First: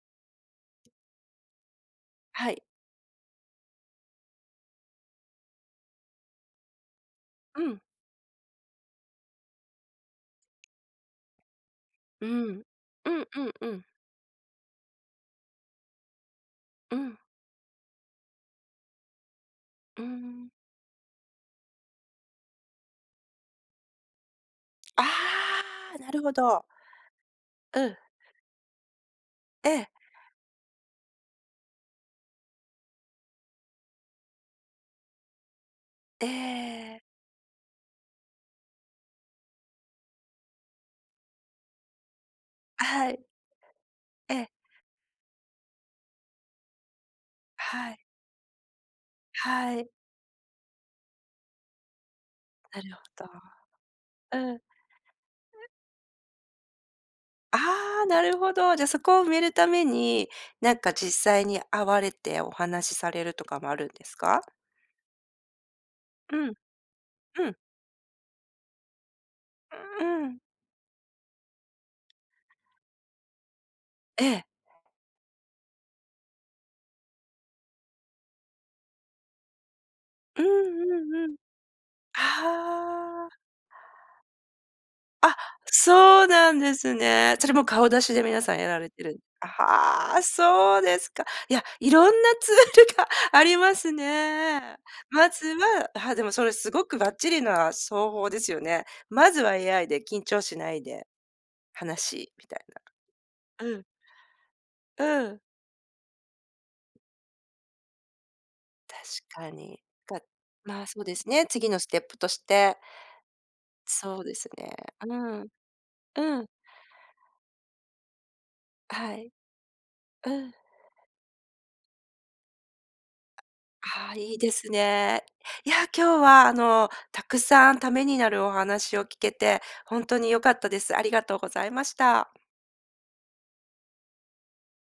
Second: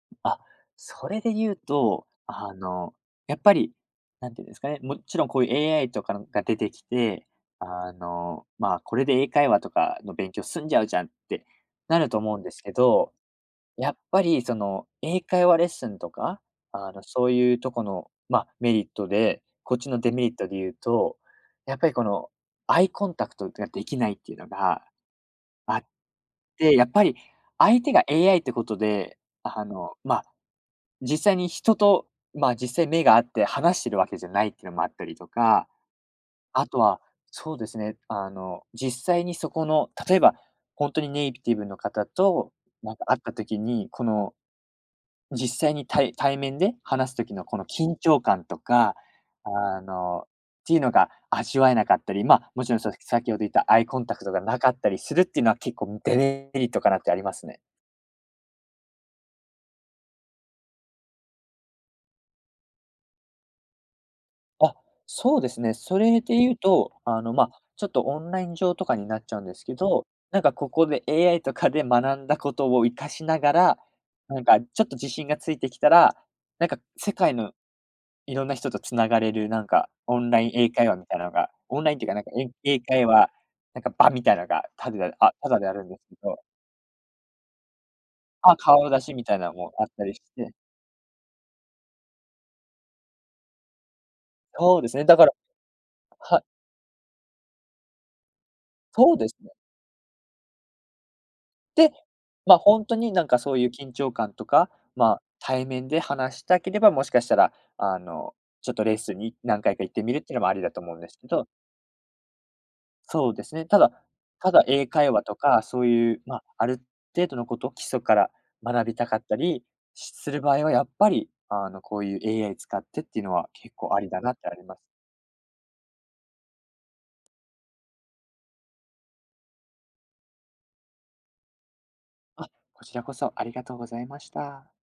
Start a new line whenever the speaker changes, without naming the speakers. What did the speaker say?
あ、それで言うと、
は
あ
い。
の、やっぱり、なんていうんですかね、もちろんこういう AI とかが出てきて、
うん。
あの、ま、これで英会話とかの勉強済んじゃうじゃんってなると
う
思うんです
ん、
け
う
ど、
んうんうん。
やっぱりその、英会話レッスンとか、あ
う
の、
ん。
そういうとこの、ま、メリットで、こっちの
う
デメリット
ん。
で言うと、やっぱりこの、アイコンタクトっていうができないっていうのが
あ
あっ
あ、なるほど。
て、やっぱり、
う
相手
ん。
が AI ってことで、あ
ええ。
の、ま、実際に人と、ま、実際目が合って話してるわけじゃないっていうのもあったりとか、
え
あとは
え。
そうですね、あの、実際にそこの例えばほんとにネイティブの方と、
あ、
なんか
は
会っ
い。
た時に、この、
ええ。
実際にたい対面で話すときのこの
は
緊
い。
張感とか、
は
あ
い。
の、っていうのが味わえなかったり、ま、もちろ
な
ん
る
その、
ほど。
先ほど言ったアイコンタクトが
うん。
なかったりするっていうのは
[unintelligible]
結構デメリットかなってあります
あ
ね。
あ、なるほど。じゃ、そこを埋めるために、なんか、実際に会われてお話されるとかもあるんですか？
あ、そうですね。それで
うん。
言うと、あの、
う
ま、
ん。
ちょっとオンライン上とかになっちゃうんですけ
う、う
ど、な
ん。
んかここで AI とかで学んだことを生かしながら、
え
な
え。
んかちょっと自信がついてきたら、なんか世界の色んな人と繋がれる、なんか、オンラ
うん、
イン英会話
う
みたい
ん、う
の
ん。
が、オンラインっていうか、なんか英英会
あ
話、
あ。
なんか場みたいのが、たでだあ、
あ、
タダであるんですけ
そう
ど。
なんですね。それも顔出しで皆さ
あ、
んやられ
顔出
て
し
る。
みたい
あ
なもあったり
は、
して。
そうですか。いや、いろんなツールがありますね。
そうですね、だか
ま
ら、
ずは、あは、でも
は
それすごくばっちりな、そうほうですよね。
そうで
ま
す
ずは
ね。
AI で緊張しないで。
で、
話みた
ま、
い
ほんとになんか、そう
な。
いう
うん。
緊張感とか、
う
ま、
ん。
対面で話したければ、もしかしたら、あの、ちょっとレッスンに
確か
何回
に。
か行ってみ
か
るっていうのもありだ
ま
と
あ
思うん
そう
で
で
す
す
け
ね、
ど。
次のステップとして。
そうですね、ただ、
そうです
ただ
ね。
英会
う
話と
ん。
か、そういう、
う
ま、
ん。
ある程度のこと、基礎から学びた
は
かっ
い。
たりする
うん。
場合はやっぱりあのこういう AI 使ってっていうのは結構あり
ああ、
だな
い
っ
い
て
で
あり
す
ます。
ね。いや、今日はあのたくさん為になるお話を聞けて、ほんとに良かったです。ありがとうございました。
あ、こちらこそありがとうございました。